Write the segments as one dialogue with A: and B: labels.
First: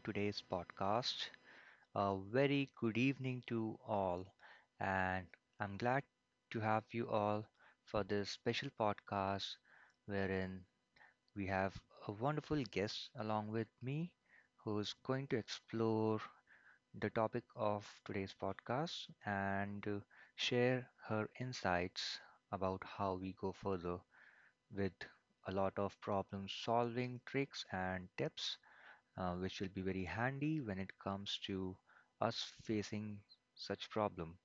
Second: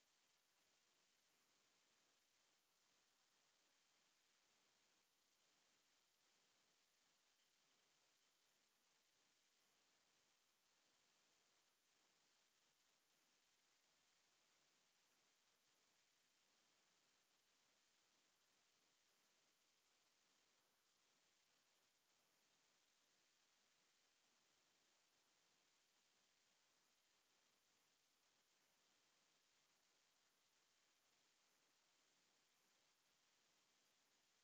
A: today's podcast. A very good evening to all, and I'm glad to have you all for this special podcast wherein we have a wonderful guest along with me who's going to explore the topic of today's podcast and share her insights about how we go further with a lot of problem solving tricks and tips which will be very handy when it comes to us facing such problem.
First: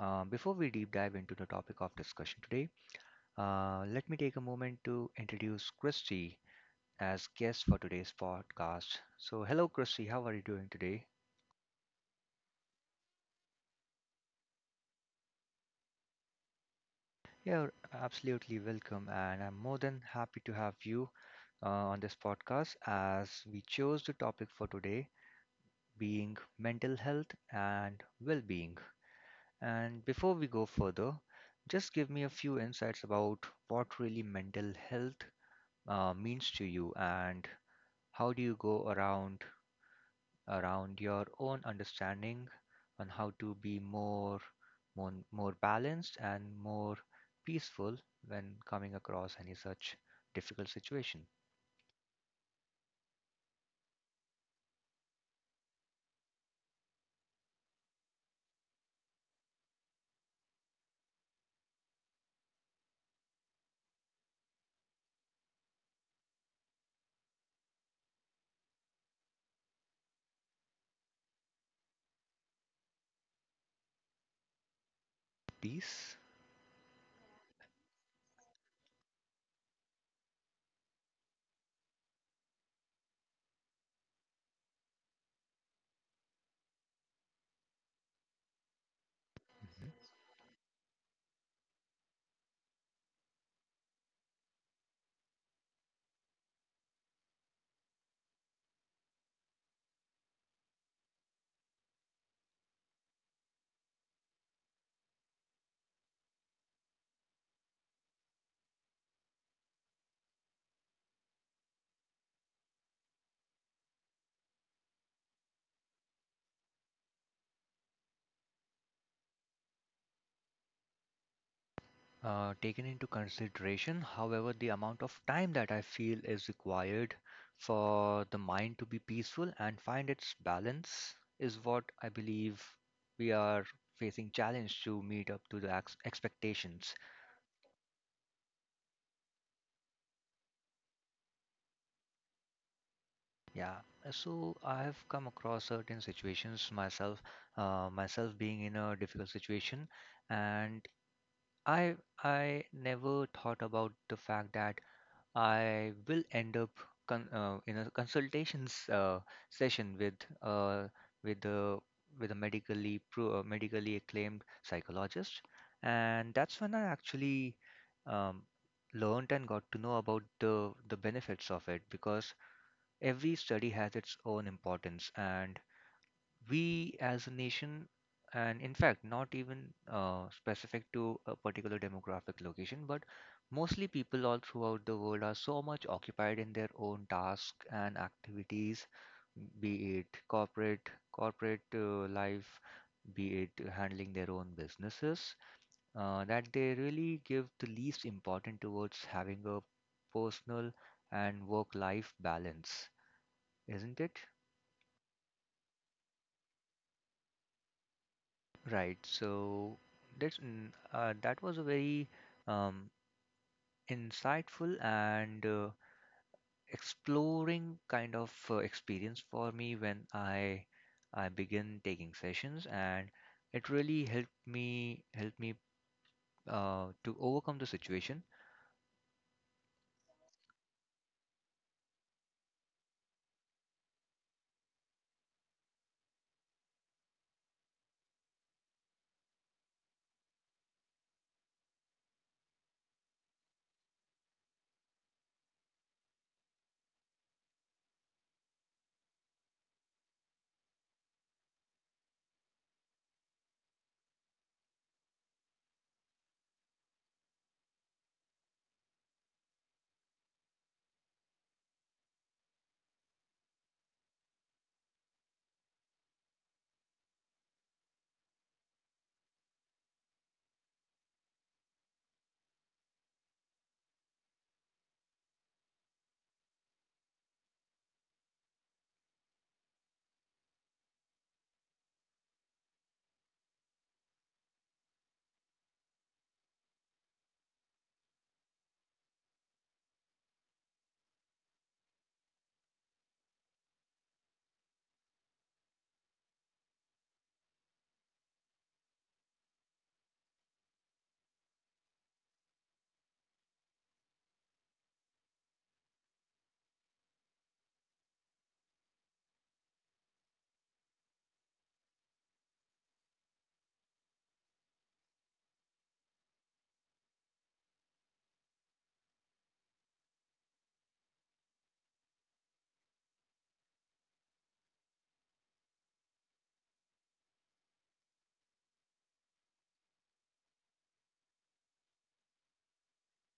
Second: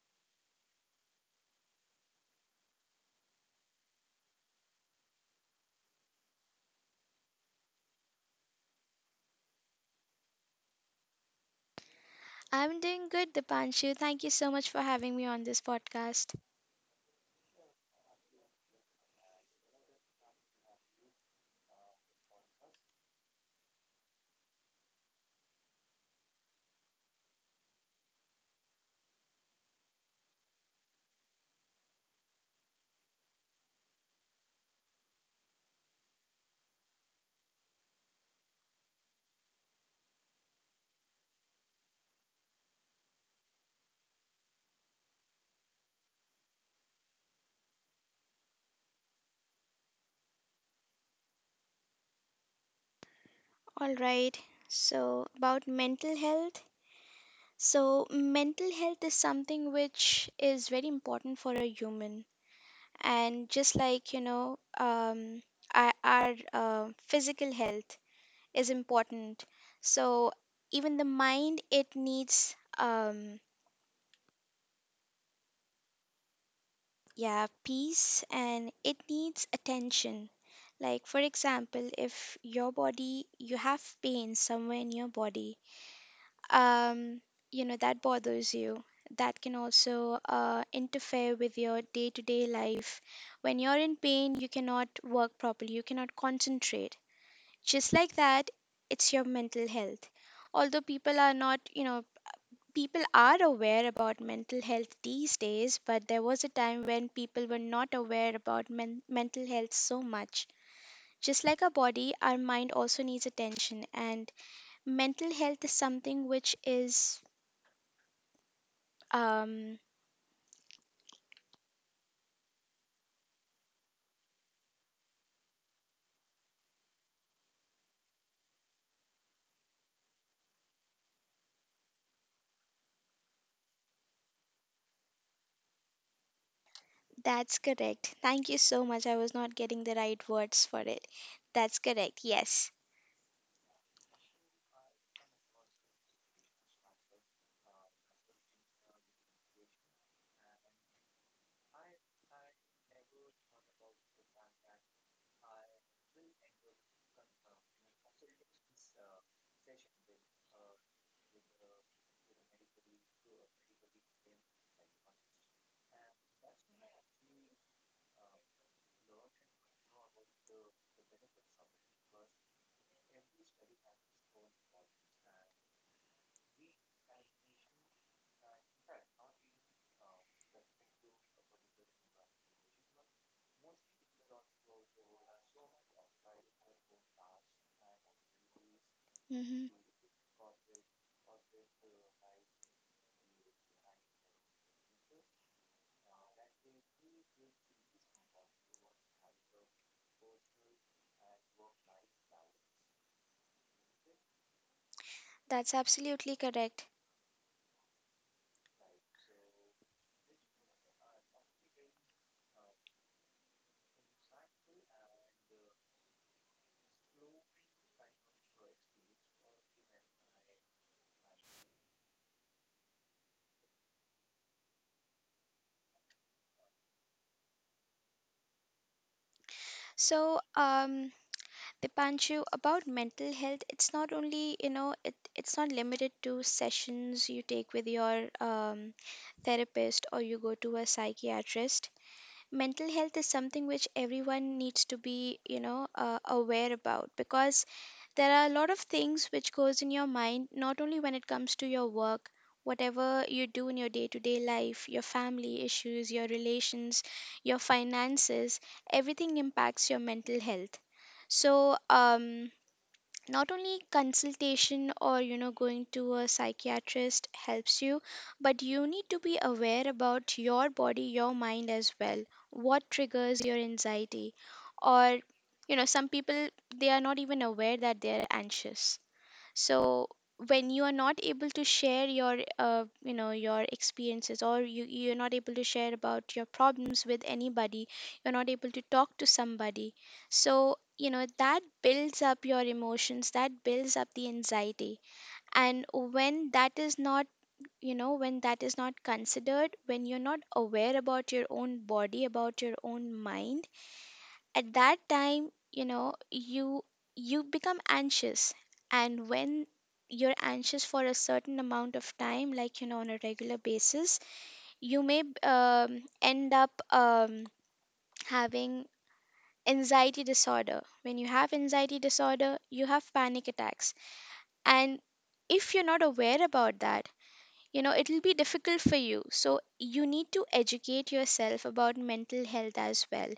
A: Before we deep dive into the topic of discussion today, let me take a moment to introduce Christy as guest for today's podcast. So, hello, Christy. How are you doing today?
B: I'm doing good, Dipanshu. Thank you so much for having me on this podcast.
A: You're absolutely welcome, and I'm more than happy to have you on this podcast as we chose the topic for today being mental health and well being. And before we go further, just give me a few insights about what really mental health means to you and how do you go around your own understanding on how to be more more balanced and more peaceful when coming across any such difficult situation.
B: All right. So, about mental health. So, mental health is something which is very important for a human. And just like, you know, our physical health is important. So, even the mind, it needs,
A: Peace.
B: yeah, peace, and it needs attention. Like, for example, if your body, you have pain somewhere in your body, um, you know, that bothers you. That can also
A: Mm-hmm.
B: interfere with your day to day life. When you're in pain, you cannot work properly, you cannot concentrate. Just like that, it's your mental health. Although people are not, you know, people are aware about mental health these days, but there was a time when people were not aware about mental health so much. Just like our body, our mind also needs attention, and mental health is something which is, um,
A: Taken into consideration. However, the amount of time that I feel is required for the mind to be peaceful and find its balance is what I believe we are facing challenge to meet up to the expectations.
B: that's correct. Thank you so much. I was not getting the right words for it. That's correct. Yes.
A: Yeah, so I have come across certain situations myself, myself being in a difficult situation, and I I never thought about the fact that I will end up in a consultations session uh, with the with a medically medically acclaimed psychologist, and that's when I actually um, learned and got to know about the benefits of it because every study has its own importance and we as a nation, and in fact, not even specific to a particular demographic location, but mostly people all throughout the world are so much occupied in their own tasks and activities,
B: Hmm.
A: be it corporate life, be it handling their own businesses, that they really give the least importance towards having a personal and work-life balance, isn't it?
B: That's absolutely correct.
A: Right. So that's that was a very um, insightful and exploring kind of experience for me when I begin taking sessions, and it really helped me to overcome the situation.
B: So, Dipanshu, about mental health, it's not only, you know, it's not limited to sessions you take with your therapist, or you go to a psychiatrist. Mental health is something which everyone needs to be, you know, aware about, because there are a lot of things which goes in your mind, not only when it comes to your work, whatever you do in your day-to-day life, your family issues, your relations, your finances, everything impacts your mental health. So not only consultation, or you know, going to a psychiatrist helps you, but you need to be aware about your body, your mind as well. What triggers your anxiety? Or you know, some people, they are not even aware that they are anxious. So when you are not able to share your you know, your experiences, or you're not able to share about your problems with anybody, you're not able to talk to somebody, so you know, that builds up your emotions, that builds up the anxiety. And when that is not, you know, when that is not considered, when you're not aware about your own body, about your own mind, at that time, you know, you become anxious. And when you're anxious for a certain amount of time, like, you know, on a regular basis, you may end up having anxiety disorder. When you have anxiety disorder, you have panic attacks. And if you're not aware about that, you know, it'll be difficult for you. So you need to educate yourself about mental health as well.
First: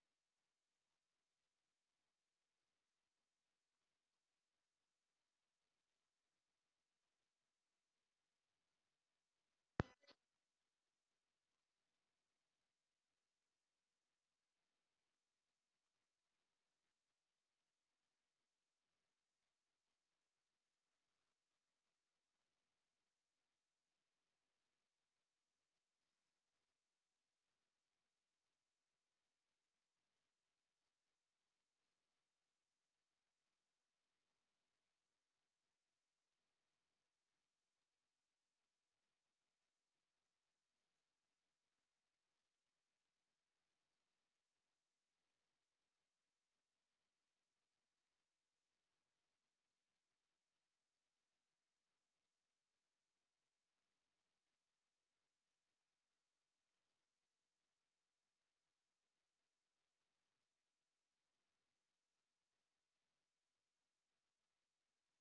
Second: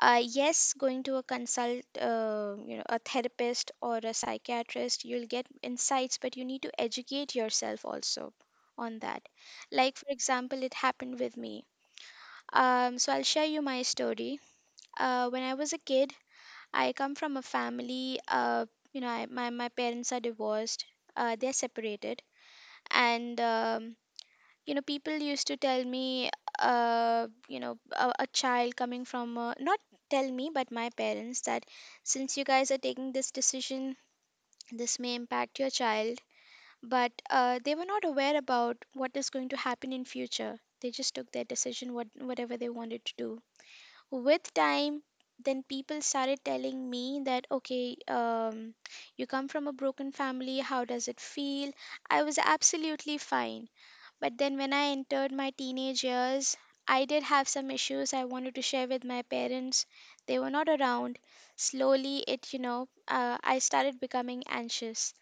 B: Yes, going to a consult you know, a therapist or a psychiatrist, you'll get insights, but you need to educate yourself also on that. Like for example, it happened with me. So I'll share you my story. When I was a kid, I come from a family, you know, my parents are divorced, they're separated. And you know, people used to tell me, you know, a child coming from not tell me, but my parents, that since you guys are taking this decision, this may impact your child. But they were not aware about what is going to happen in future. They just took their decision, whatever they wanted to do. With time, then people started telling me that, okay, you come from a broken family, how does it feel? I was absolutely fine. But then when I entered my teenage years, I did have some issues I wanted to share with my parents. They were not around. Slowly, it, you know, I started becoming anxious.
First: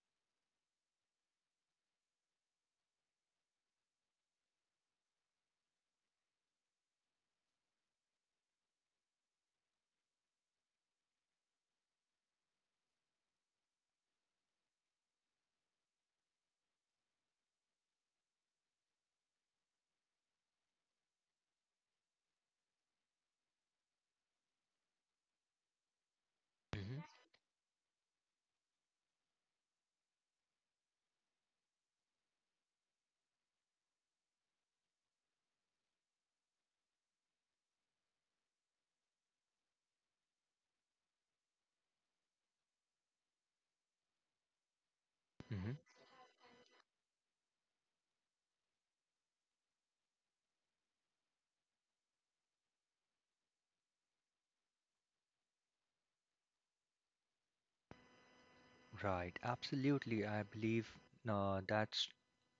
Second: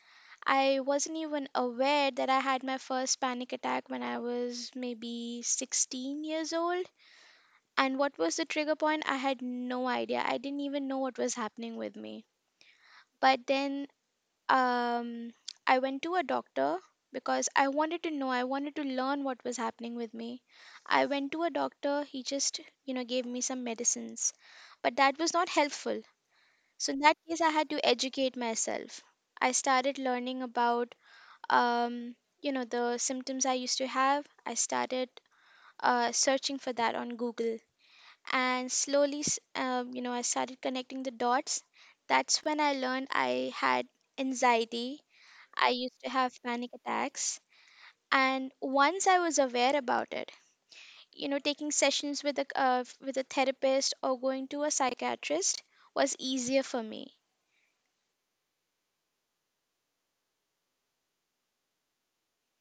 B: I wasn't even aware that I had my first panic attack when I was maybe 16 years old. And what was the trigger point? I had no idea. I didn't even know what was happening with me. But then, um, I went to a doctor because I wanted to know, I wanted to learn what was happening with me. I went to a doctor, he just, you know, gave me some medicines, but that was not helpful. So in
A: Mm-hmm.
B: that case, I had to educate myself. I started learning about, um, you know, the symptoms I used to have. I started searching for that on Google. And slowly, you know, I started connecting the dots. That's when I learned I had anxiety. I used to have panic attacks, and once I was aware about it, you know, taking sessions with a therapist, or going to a psychiatrist, was easier for me.
A: Right, absolutely. I believe uh, that's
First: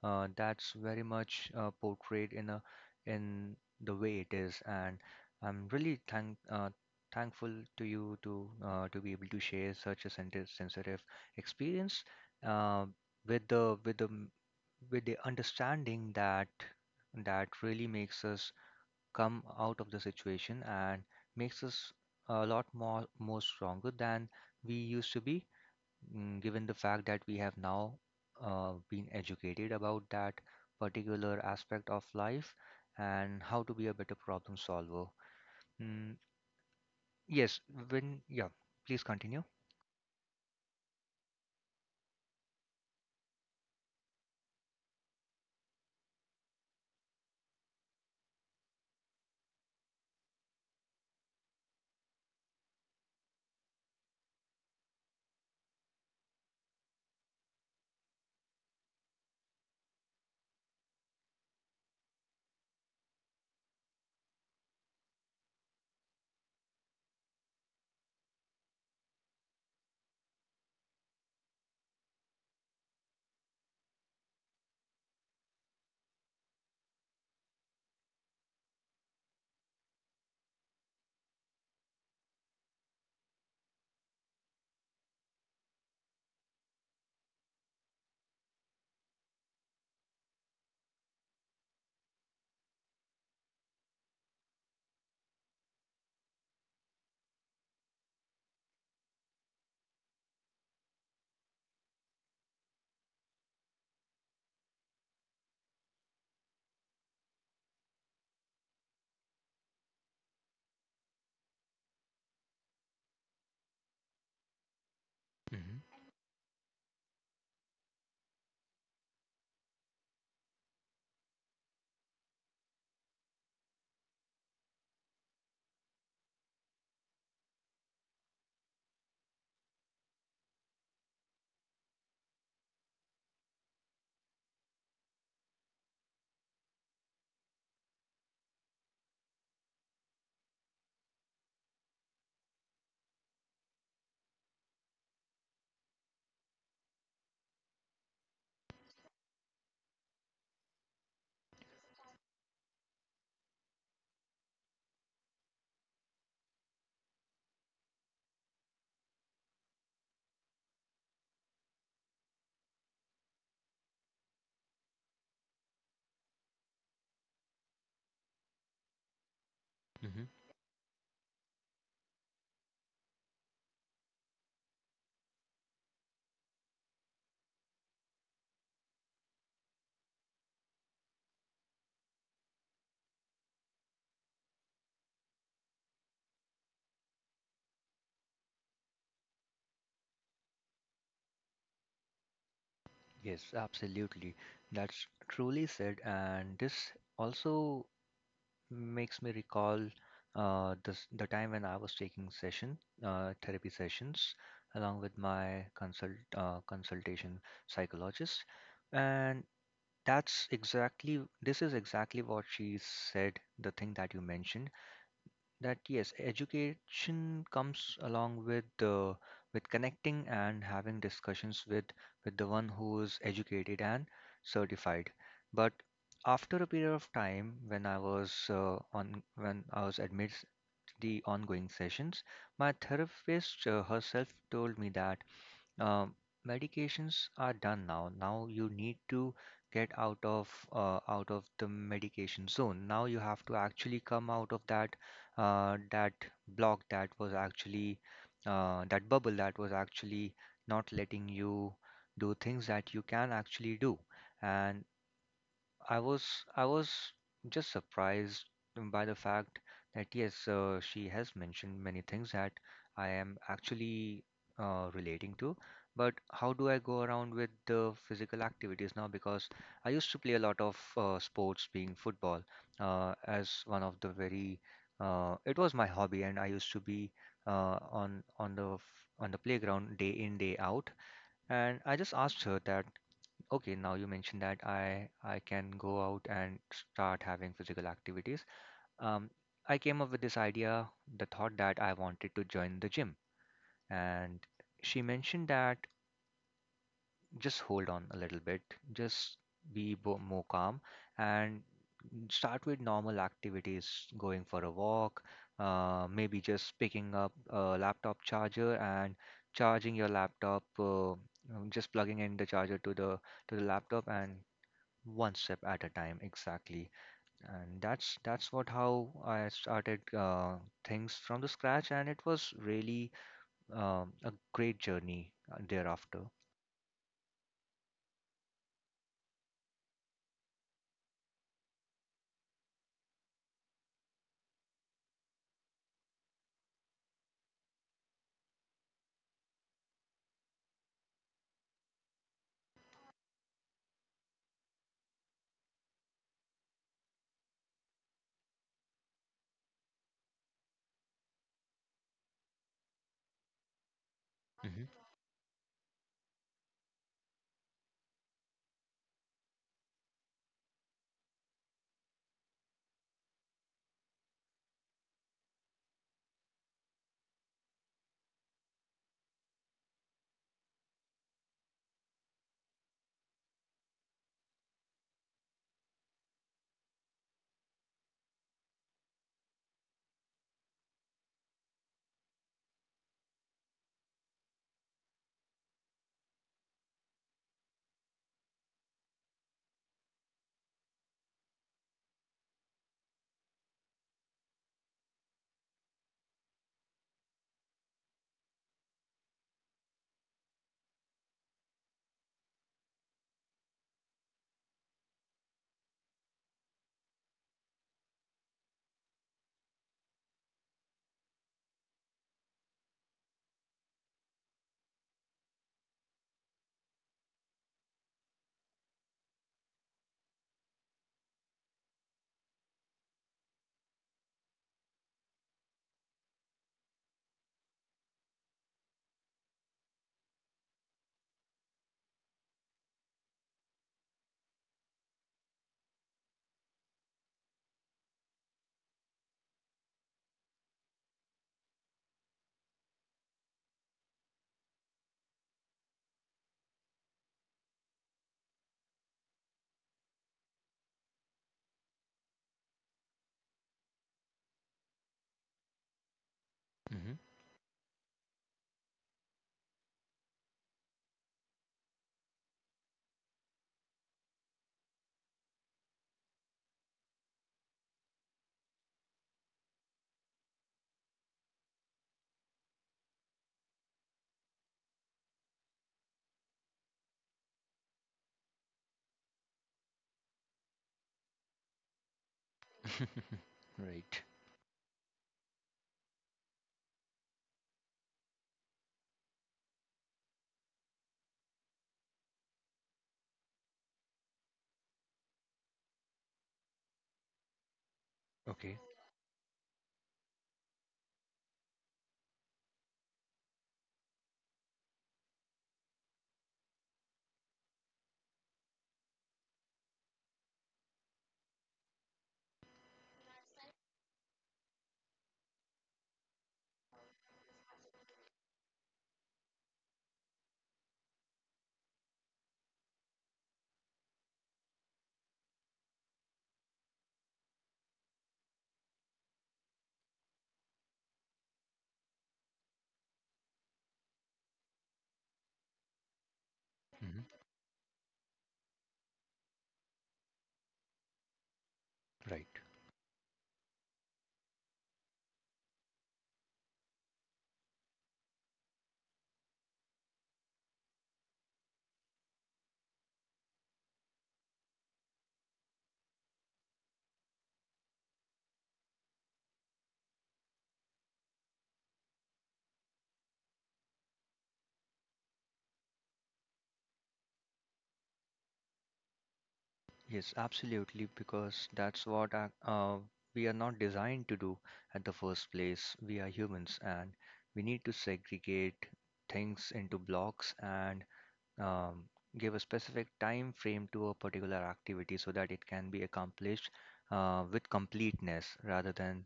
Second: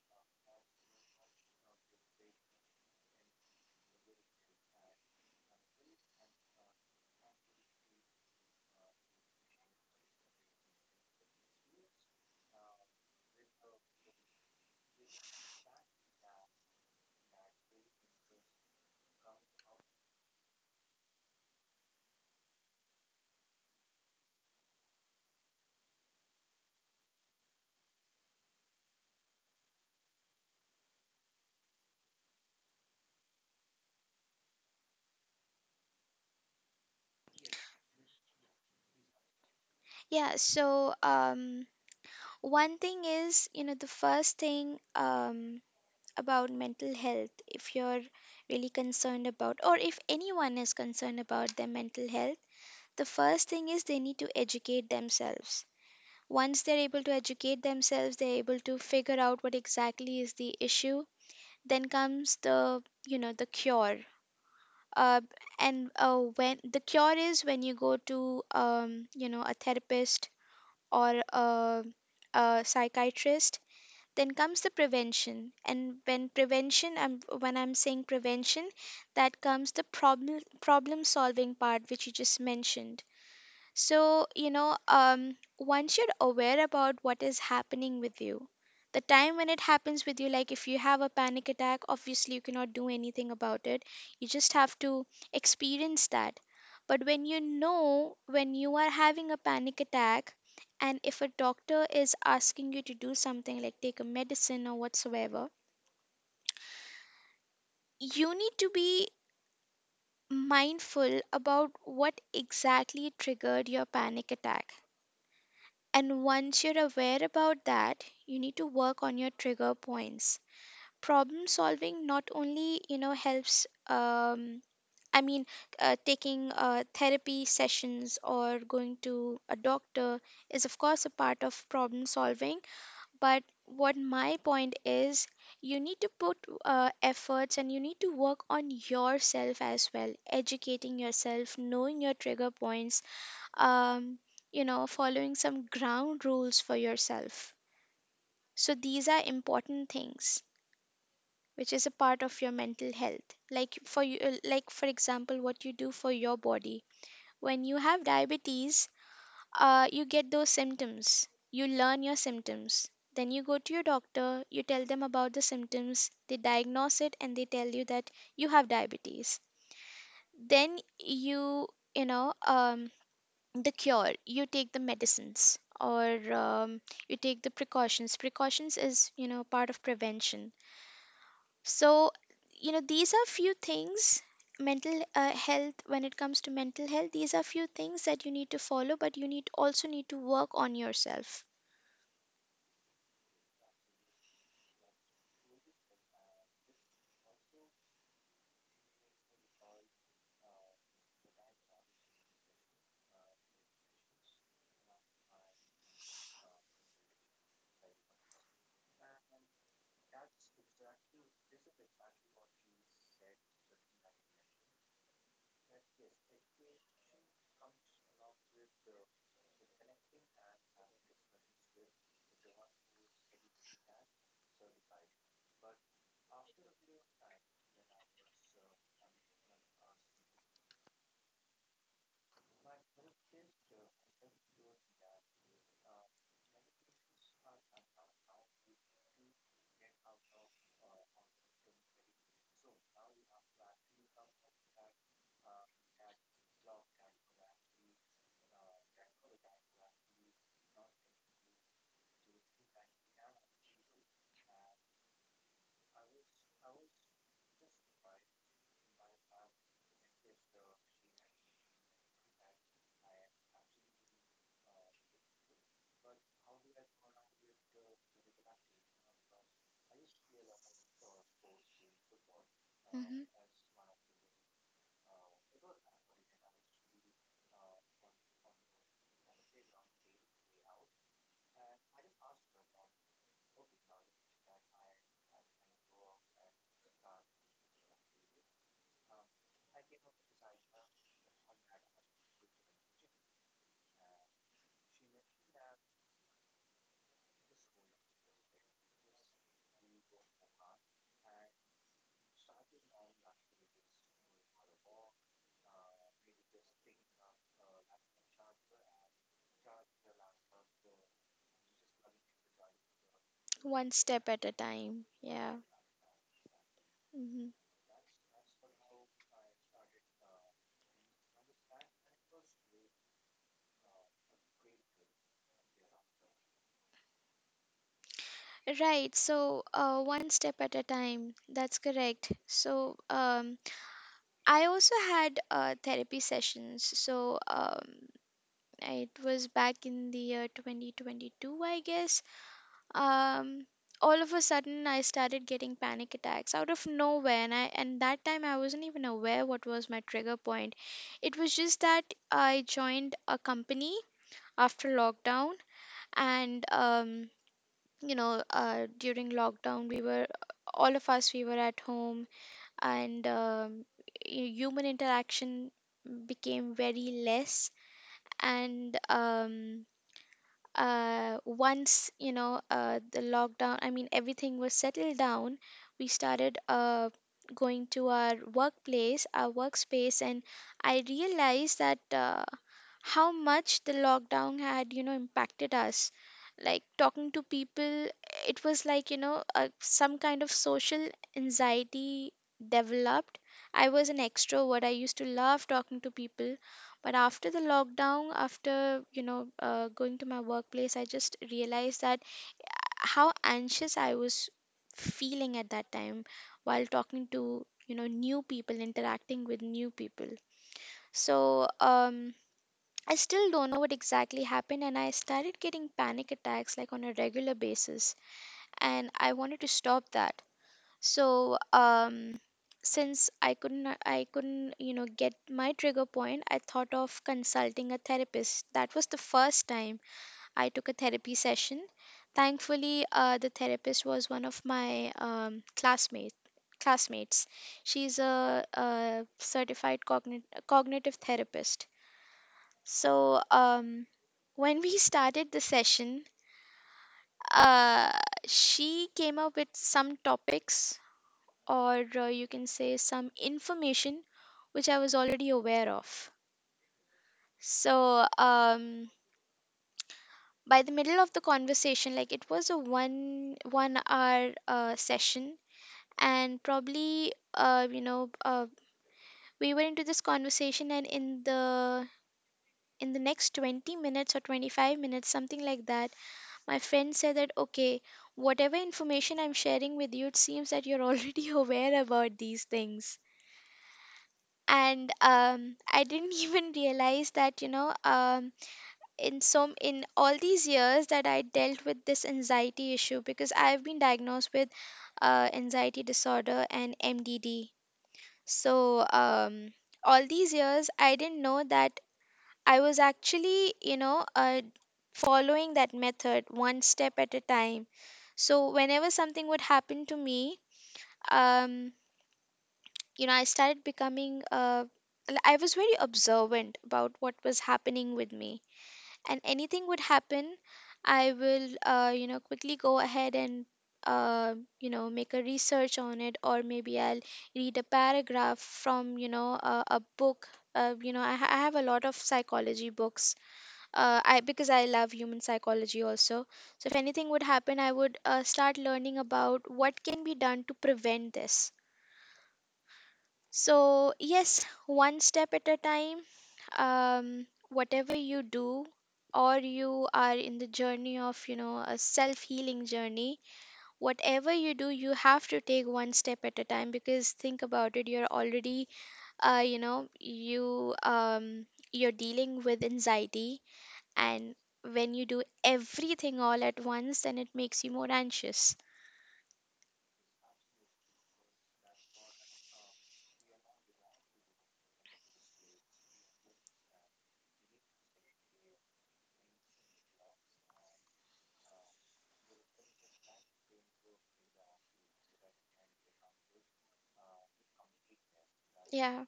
A: that's very much portrayed in a in the way it is, and I'm really thankful to you to be able to share such a sensitive experience uh, with the with the understanding that really makes us come out of the situation and makes us a lot more stronger than we used to be given the fact that we have now been educated about that particular aspect of life and how to be a better problem solver. Mm, yes, when, yeah, Please continue.
B: Yeah, so one thing is, you know, the first thing, about mental health, if you're really concerned about, or if anyone is concerned about their mental health, the first thing is they need to educate themselves. Once they're able to educate themselves, they're able to figure out what exactly is the issue. Then comes the, you know, the cure. Uh, and when the cure is when you go to, you know, a therapist or a, a psychiatrist. Then comes the prevention, and when when I'm saying prevention, that comes the problem solving part which you just mentioned. So, you know, once you're aware about what is happening with you. The time when it happens with you, like if you have a panic attack, obviously you cannot do anything about it. You just have to experience that. But when you know, when you are having a panic attack, and if a doctor is asking you to do something like take a medicine or whatsoever, you need to be mindful about what exactly triggered your panic attack.
A: hmm
B: And once you're aware about that, you need to work on your trigger points. Problem solving not only, you know, helps, I mean, taking therapy sessions or going to a doctor is, of course, a part of problem solving. But what my point is, you need to put efforts, and you need to work on yourself as well, educating yourself, knowing your trigger points, um, you know, following some ground rules for yourself. So these are important things which is a part of your mental health. Like for you, like for example, what you do for your body when you have diabetes, you get those symptoms, you learn your symptoms, then you go to your doctor, you tell them about the symptoms, they diagnose it, and they tell you that you have diabetes.
A: hmm
B: Then you know, the cure, you take the medicines, or you take the precautions is, you know, part of prevention. So you know, these are few things. Mental health When it comes to mental health, these are few things that you need to follow, but you need also need to work on yourself.
A: Yes, absolutely. That's truly said, and this also makes me recall this the time when I was taking session therapy sessions along with my consultation psychologist, and this is exactly what she said, the thing that you mentioned, that yes, education comes along with connecting and having discussions with the one who is educated and certified. But after a period of time, when I was on when I was amidst the ongoing sessions, my therapist herself told me that um, medications are done now. Now you need to get out of the medication zone. Now you have to actually come out of that uh, that block that was actually that bubble that was actually not letting you do things that you can actually do. And I was I was just surprised by the fact that yes, she has mentioned many things that I am actually relating to. But how do I go around with the physical activities now? Because I used to play a lot of sports, being football,
B: Hmm.
A: as one of the very it was my hobby, and I used to be on the on the playground day in day out. And I just asked her that, okay, now you mentioned that I can go out and start having physical activities. Um, I came up with this idea, the thought that I wanted to join the gym, and she mentioned that just hold on a little bit, just be bo more calm and start with normal activities, going for a walk, maybe just picking up a laptop charger and charging your laptop, just plugging in the charger to the
B: One
A: laptop
B: step
A: and
B: at a time,
A: one
B: yeah.
A: step at a time exactly,
B: Mhm.
A: and that's what how I started things from the scratch, and it was really a great journey thereafter.
B: Right, so one step at a time. That's correct. So, I also had therapy sessions. So it was back in the year 2022, I guess. Um, all of a sudden, I started getting panic attacks out of nowhere, and I and that time I wasn't even aware what was my trigger point. It was just that I joined a company after lockdown, and you know, during lockdown, we were, all of us we were at home, and human interaction became very less. And once, you know, the lockdown, I mean, everything was settled down, we started going to our workplace, our workspace. And I realized that how much the lockdown had, you know, impacted us. Like talking to people, it was like, you know, some kind of social anxiety developed. I was an extrovert, I used to love talking to people. But after the lockdown, after, you know, going to my workplace, I just realized that how anxious I was feeling at that time, while talking to, you know, new people, interacting with new people. So, I still don't know what exactly happened, and I started getting panic attacks like on a regular basis, and I wanted to stop that. So since I couldn't, you know, get my trigger point, I thought of consulting a therapist. That was the first time I took a therapy session. Thankfully, the therapist was one of my classmates. She's a certified cognitive therapist. So when we started the session, uh, she came up with some topics, or you can say some information, which I was already aware of.
A: Mm-hmm.
B: So um, by the middle of the conversation, like it was a one hour session, and probably we were into this conversation, and in the next 20 minutes or 25 minutes something like that, my friend said that okay, whatever information I'm sharing with you, it seems that you're already aware about these
A: Mm-hmm.
B: things.
A: Right.
B: And I didn't even realize that, in some in all these years that I dealt with this anxiety issue, because I've been diagnosed with anxiety disorder and MDD.
A: Okay.
B: So all these years I didn't know that I was actually, following that method, one step at a time. So whenever something would happen to me, um you know, I started becoming I was very observant about what was happening with me, and anything would happen, I will you know, quickly go ahead and, uh, you know, make a research on it, or maybe I'll read a paragraph from, you know, a book. You know, I have a lot of psychology books, I because I love human psychology also. So if
A: Mm-hmm.
B: anything would happen, I would start learning about what can be done to prevent this.
A: Right.
B: So, yes, one step at a time. Whatever you do, or you are in the journey of, you know, a self healing journey, whatever you do, you have to take one step at a time, because think about it, you're already, uh, you know, you, um, you're dealing with anxiety, and when you do everything all at once, then it makes you more anxious.
A: Yes, absolutely, because that's what we are not designed to do at the first place. We are humans and we need to segregate things into blocks and um, give a specific time frame to a particular activity so that it can be accomplished with completeness rather than
B: Yeah.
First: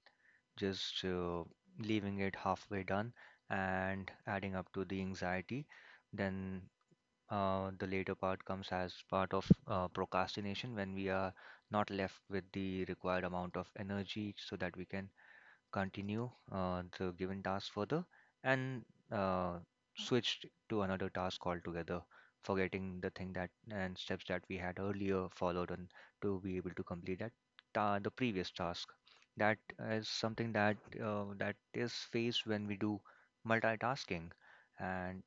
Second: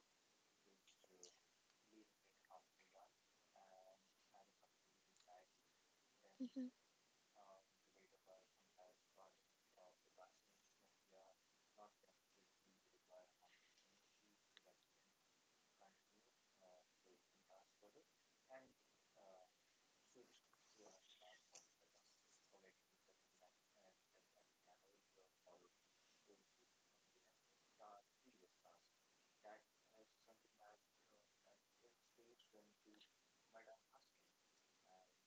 A: just leaving it halfway done and adding up to the anxiety. Then
B: Mhm.
A: the later part comes as part of procrastination when we are not left with the required amount of energy so that we can continue the given task further and uh, switched to another task altogether, forgetting the thing that and steps that we had earlier followed on to be able to complete that the previous task. That is something that that is faced when we do multitasking, and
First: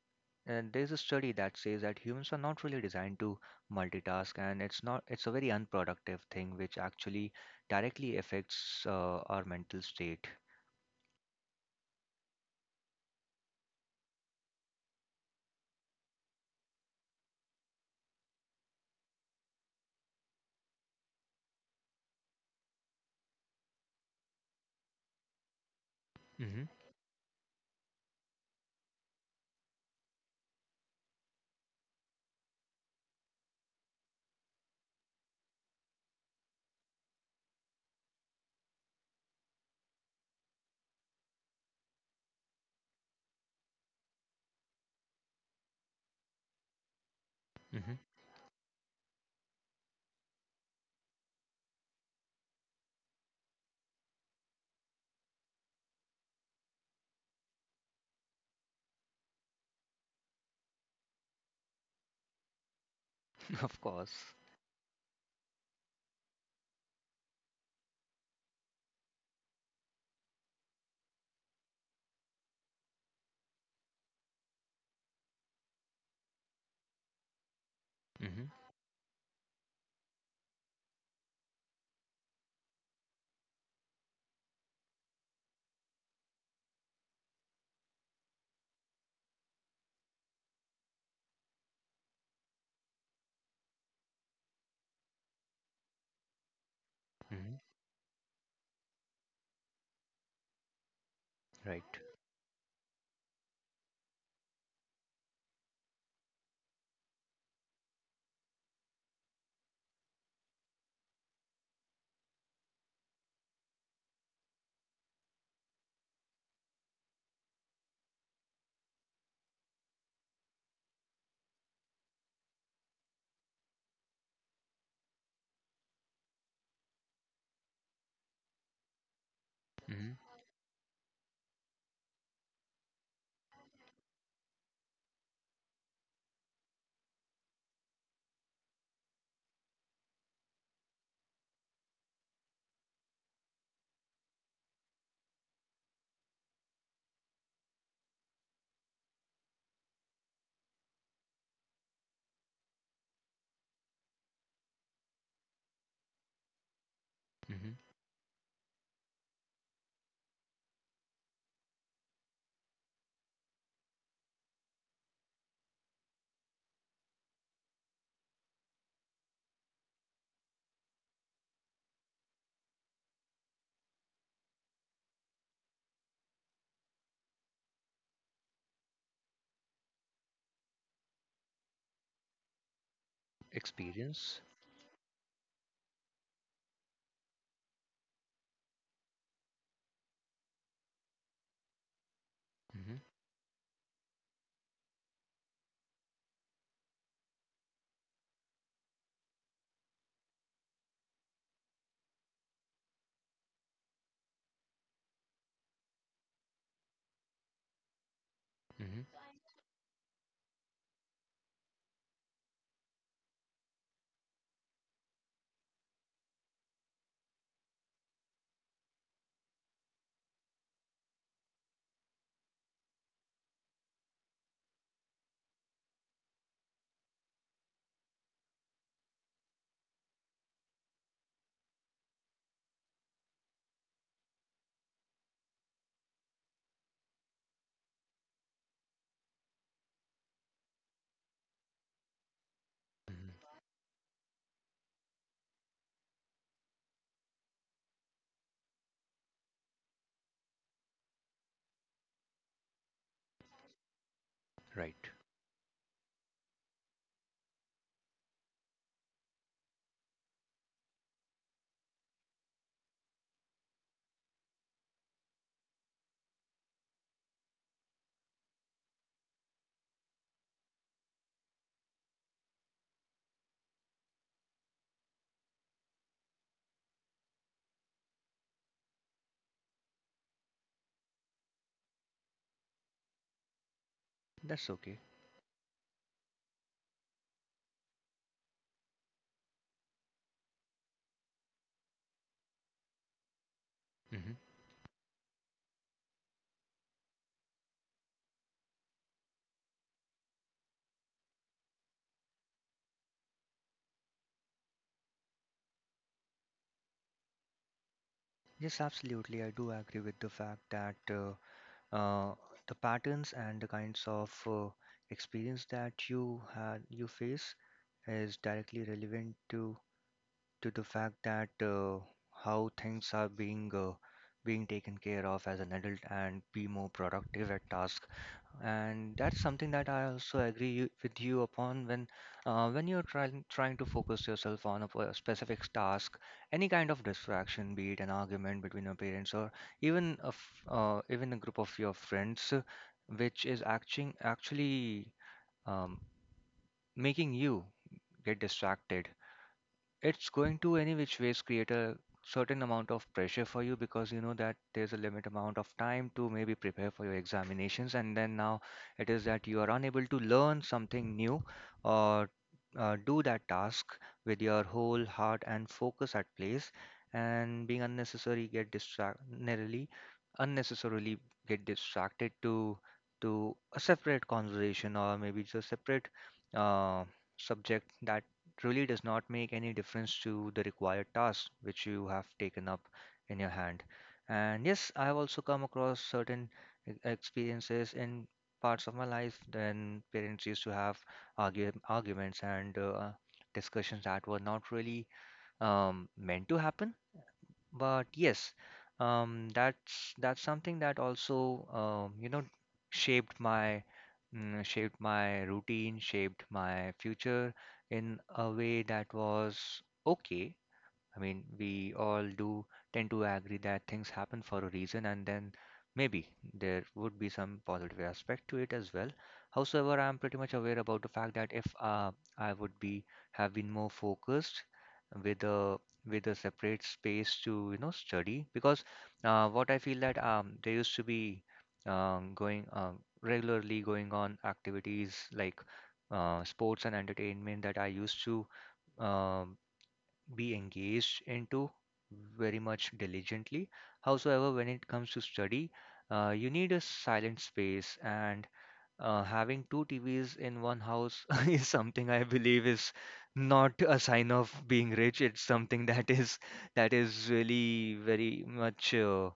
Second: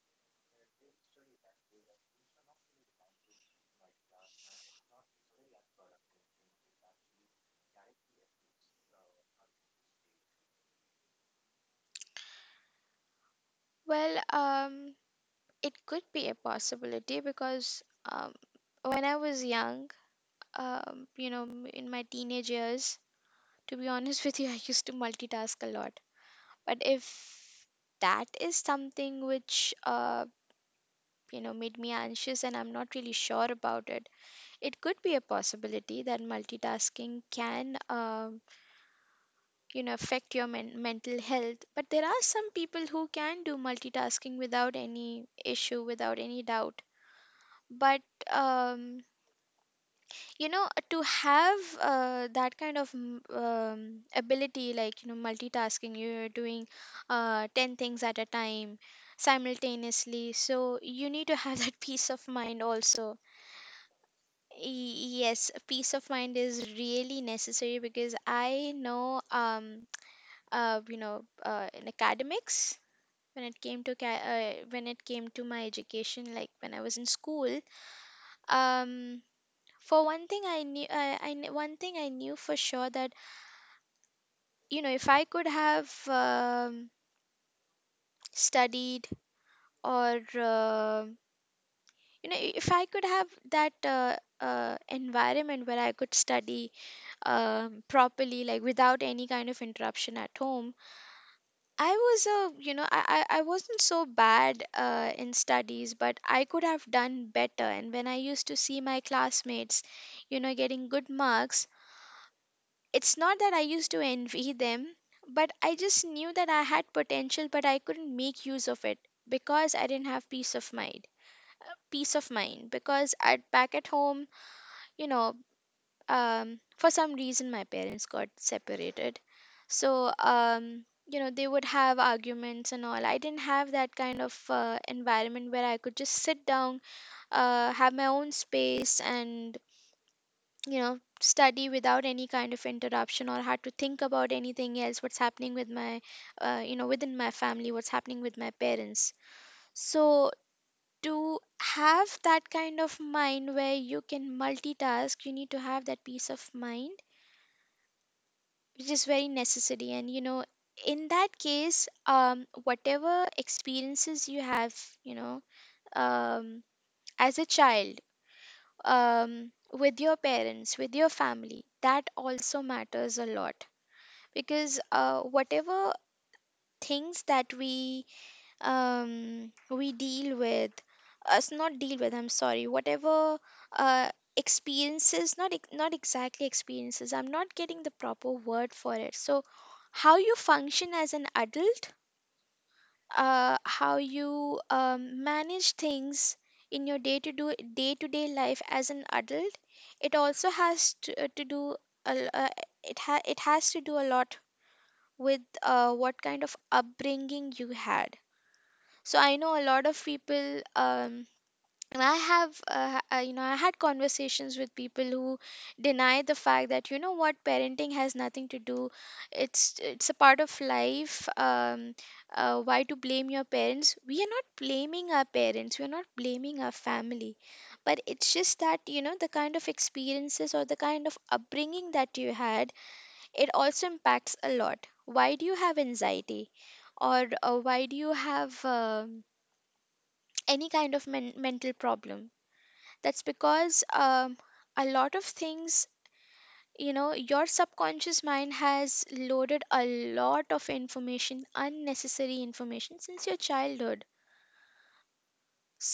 A: there's a study that says that humans are not really designed to multitask, and it's not it's a very unproductive thing which actually directly affects our mental state.
B: Well, it could be a possibility because, um, when I was young, you know, in my teenage years, to be honest with you, I used to multitask a lot.
A: Mm-hmm.
B: But if that is something which, you know, made me anxious, and I'm not really sure about it, it could be a possibility that multitasking can, you know, affect your mental health. But there are some people who can do multitasking without any issue, without any doubt.
A: Mm-hmm.
B: But, um, you know, to have that kind of ability, like, you know, multitasking, you're doing 10 things at a time simultaneously. So you need to have that peace of mind also.
A: Of course.
B: Yes, peace of mind is really necessary because I know, you know, in academics, when it came to when it came to my education, like when I was in school,
A: Mm-hmm.
B: um for one thing I knew, one thing I knew for sure, that, you know, if I could have studied, or you know, if I could have that environment where I could study
A: Mm-hmm.
B: properly, like without any kind of interruption at home, I
A: Right.
B: was a, you know, I wasn't so bad in studies, but I could have done better. And when I used to see my classmates, you know, getting good marks, it's not that I used to envy them, but I just knew that I had potential, but I couldn't make use of it because I didn't have peace of mind. Peace of mind because at back at home, you know, for some reason my parents got separated, so
A: Mm-hmm.
B: you know, they would have arguments and all. I didn't have that kind of environment where I could just sit down, have my own space, and, you know, study without any kind of interruption, or had to think about anything else, what's happening with my, you know, within my family, what's happening with my parents. So to have that kind of mind where you can multitask, you need to have that peace of mind,
A: Mm-hmm.
B: which is very necessary. And you know, in that case, whatever experiences you have, you know, um as a child, with your parents, with your family, that also matters a lot. Because whatever things that we deal with, us not deal with, I'm sorry, whatever uh,
A: Experience.
B: experiences, not exactly experiences, I'm not getting the proper word for it. So how you function as an adult,
A: Mm-hmm.
B: how you manage things in your day to day life as an adult, it also has to do a, l- it ha- it has to do a lot with, what kind of upbringing you had. So
A: Mm-hmm.
B: I know a lot of people, and I have, you know, I had conversations with people who deny the fact that, you know what, parenting has nothing to do, it's a part of life. Why to blame your parents? We are not blaming our parents, we are not blaming our family, but it's just that, you know, the kind of experiences or the kind of upbringing that you had, it also impacts a lot. Why do you have anxiety? Or why do you have any kind of mental problem? That's
A: Mm-hmm.
B: because, a lot of things, you know, your subconscious mind has loaded a lot of information, unnecessary information, since your childhood.
A: Right. That's okay. Mm-hmm. Yes, absolutely. I do agree with the fact that uh, the patterns and the kinds of experience that you had you face is directly relevant to the fact that how things are being being taken care of as an adult and be more productive at task. And that's something that I also agree with you upon when you're trying to focus yourself on a specific task, any kind of distraction, be it an argument between your parents or even even a group of your friends, which is acting actually um, making you get distracted. It's going to any which ways create a certain amount of pressure for you because you know that there's a limit amount of time to maybe prepare for your examinations, and then now it is that you are unable to learn something new or do that task with your whole heart and focus at place and being unnecessary get distracted unnecessarily get distracted to a separate conversation or maybe just separate uh, subject that really does not make any difference to the required task which you have taken up in your hand. And yes, I have also come across certain experiences in parts of my life when parents used to have arguments and discussions that were not really meant to happen, but yes, that's something that also, you know, shaped my shaped my routine, shaped my future in a way that was okay. I mean, we all do tend to agree that things happen for a reason, and then maybe there would be some positive aspect to it as well. However, I'm pretty much aware about the fact that if I would be have been more focused with a with a separate space to you know study, because what I feel that there used to be going regularly going on activities like sports and entertainment that I used to um, be engaged into very much diligently. Howsoever, when it comes to study, you need a silent space, and having two TVs in one house is something I believe is not a sign of being rich. It's something that is really very much uh,